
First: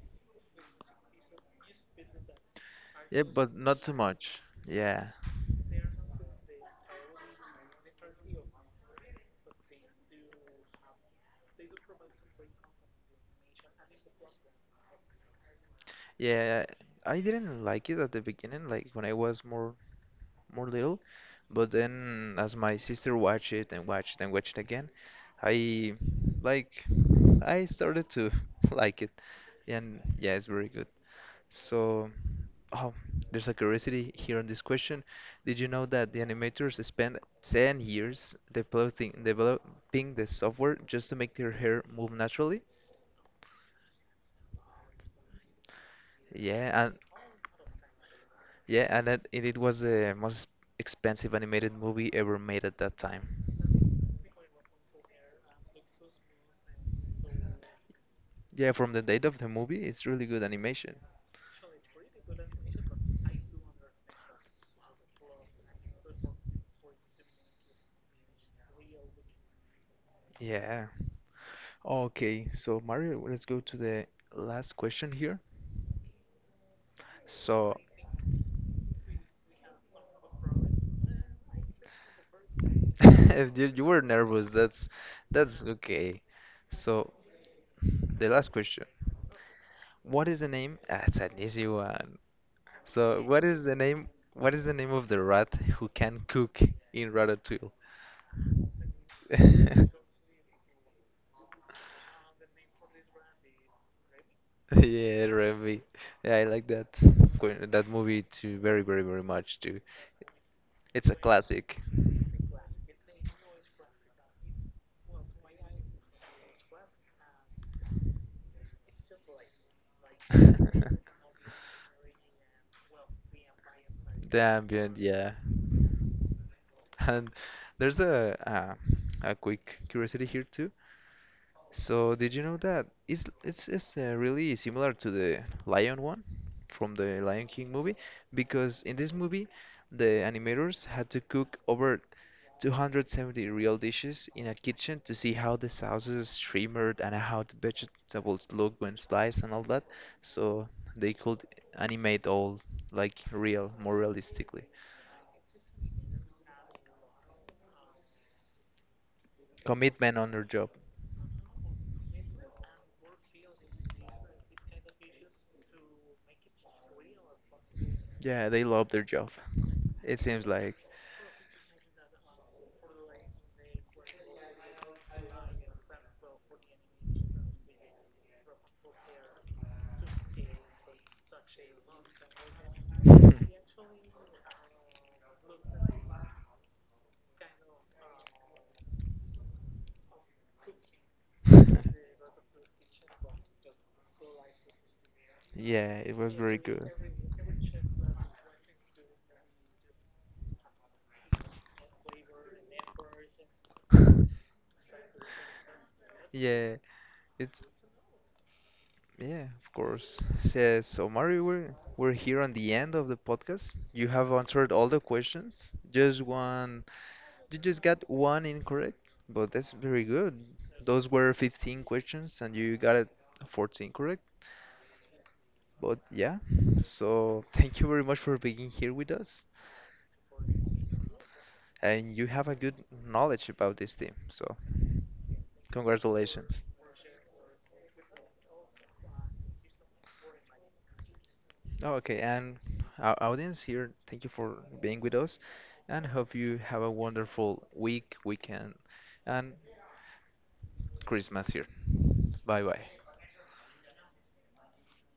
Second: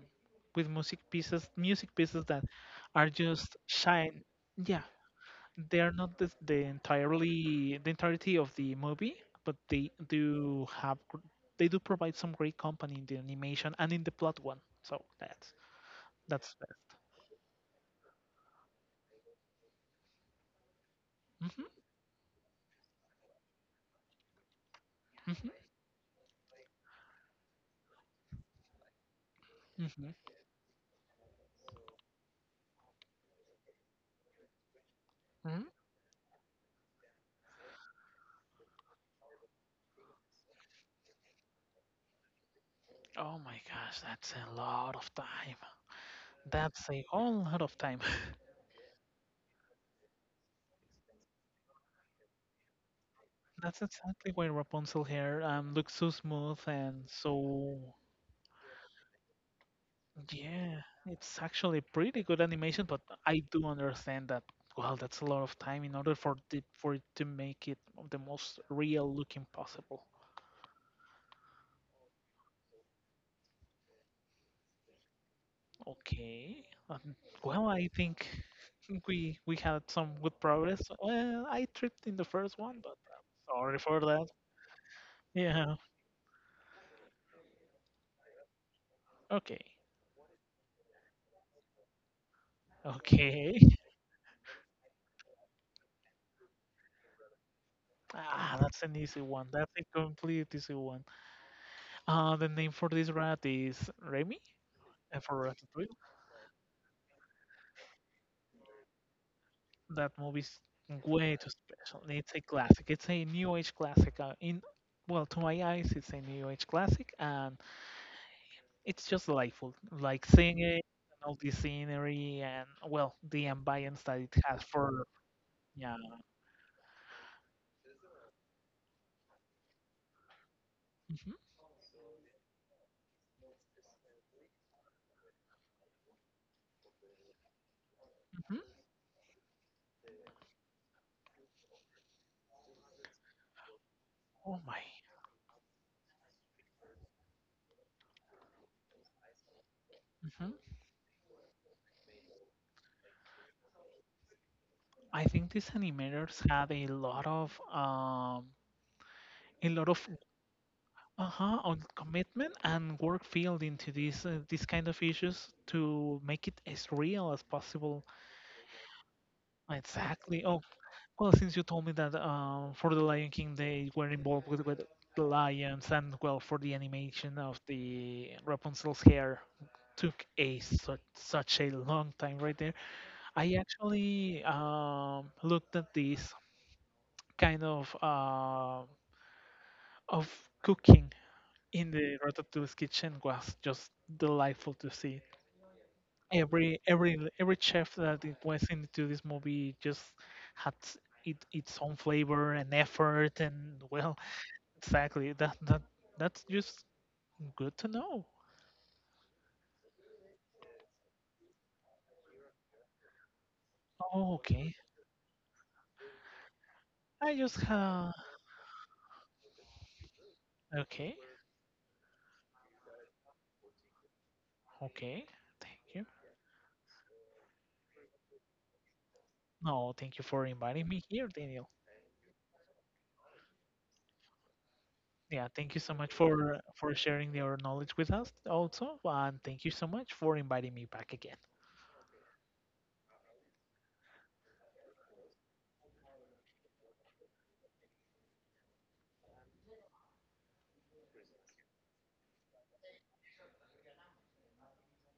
Speaker 2: with music pieces that are
Speaker 1: Yeah, but
Speaker 2: just
Speaker 1: not too
Speaker 2: shine.
Speaker 1: much.
Speaker 2: Yeah,
Speaker 1: Yeah.
Speaker 2: they are not the, the entirely the entirety of the movie, but they do have they do provide some great company in the animation and in the plot one. So that's
Speaker 1: Yeah,
Speaker 2: best.
Speaker 1: I didn't like it at the beginning, like when I was more more little.
Speaker 2: hmm
Speaker 1: But then, as my sister watched it and watched again,
Speaker 2: hmm
Speaker 1: I like I started to <laughs> like it, and
Speaker 2: hmm
Speaker 1: yeah, it's very good. So, oh, there's a curiosity here on this question. Did
Speaker 2: hmm
Speaker 1: you know that the animators spend 10 years developing the software just to make their hair move naturally?
Speaker 2: Oh my gosh, that's a lot of time.
Speaker 1: Yeah,
Speaker 2: That's
Speaker 1: and
Speaker 2: a whole lot of time. <laughs>
Speaker 1: yeah, and it was the most expensive animated movie ever made at that time.
Speaker 2: That's exactly why Rapunzel hair looks so smooth and so.
Speaker 1: Yeah, from the date of the movie, it's really good
Speaker 2: Yeah,
Speaker 1: animation.
Speaker 2: it's actually pretty good animation, but I do understand that, well, that's a lot of time in order for the, for it to make it the most real looking possible.
Speaker 1: Yeah. Okay, so Mario, let's go to the last question here.
Speaker 2: Okay. Um, well,
Speaker 1: So,
Speaker 2: I think <laughs> we had some good progress. Well, I tripped in the first one, but
Speaker 1: <laughs>
Speaker 2: I
Speaker 1: if
Speaker 2: sorry
Speaker 1: you
Speaker 2: for
Speaker 1: were
Speaker 2: that.
Speaker 1: nervous, that's
Speaker 2: Yeah.
Speaker 1: okay. So, the last question.
Speaker 2: Okay.
Speaker 1: What is the name? Ah, it's an easy one. So what
Speaker 2: Okay.
Speaker 1: is
Speaker 2: <laughs>
Speaker 1: the name? What is the name of the rat who can cook in Ratatouille?
Speaker 2: Ah, that's an easy one. That's a
Speaker 1: <laughs>
Speaker 2: complete easy one. The name for this rat is Remy,
Speaker 1: Yeah,
Speaker 2: for
Speaker 1: Remy.
Speaker 2: Ratatouille.
Speaker 1: Yeah, I like that that movie too very, very, very much too.
Speaker 2: That movie's
Speaker 1: It's a
Speaker 2: way too
Speaker 1: classic.
Speaker 2: special. It's a classic. It's a new age classic. In well, to my eyes, it's a new age classic,
Speaker 1: <laughs>
Speaker 2: and it's just delightful. Like seeing it, and all the scenery, and well, the ambience that it
Speaker 1: The
Speaker 2: has
Speaker 1: ambient,
Speaker 2: for
Speaker 1: yeah.
Speaker 2: yeah.
Speaker 1: <laughs> And there's a quick curiosity here too.
Speaker 2: hmm
Speaker 1: So did you know that it's really similar to the lion one from the Lion King movie
Speaker 2: hmm
Speaker 1: because in this movie the animators had to cook over 270 real dishes in a
Speaker 2: Oh my.
Speaker 1: kitchen to see how the sauces shimmered and how the vegetables look when sliced and all that
Speaker 2: hmm
Speaker 1: so they could animate all like real more realistically
Speaker 2: I think these animators had a lot of
Speaker 1: commitment on their job.
Speaker 2: uh-huh on commitment and work field into these kind of issues to make it as real as possible.
Speaker 1: Yeah, they love their job. It
Speaker 2: Exactly.
Speaker 1: seems
Speaker 2: Oh,
Speaker 1: like.
Speaker 2: well, since you told me that for the Lion King they were involved with the lions, and well, for the animation of the Rapunzel's hair took a such, such a long time right there. I
Speaker 1: <laughs>
Speaker 2: actually looked at this kind of cooking in the Ratatouille's kitchen was just delightful to see.
Speaker 1: Yeah, it was very
Speaker 2: Every
Speaker 1: good.
Speaker 2: every every chef that it was into this movie just had it, its own flavor and effort and well.
Speaker 1: <laughs>
Speaker 2: Exactly. That that that's
Speaker 1: Yeah,
Speaker 2: just
Speaker 1: it's.
Speaker 2: good to know.
Speaker 1: Yeah, of course. So, so Mario, we're here on the end of the podcast. You have
Speaker 2: Oh,
Speaker 1: answered
Speaker 2: okay.
Speaker 1: all the questions. Just one,
Speaker 2: I just
Speaker 1: you just got one incorrect, but that's very good. Those
Speaker 2: okay,
Speaker 1: were 15 questions, and you got it 14 correct.
Speaker 2: okay. Thank
Speaker 1: But
Speaker 2: you.
Speaker 1: yeah, so thank you very much for being here with us,
Speaker 2: No, thank you for inviting me here, Daniel.
Speaker 1: and you have a good knowledge about this team. So
Speaker 2: Yeah, thank you so much
Speaker 1: congratulations.
Speaker 2: for sharing your knowledge with us also, and thank you so much for inviting me back again.
Speaker 1: Oh, okay, and our audience here, thank you for being with us and hope you have a wonderful week, weekend, and Christmas here. Bye bye.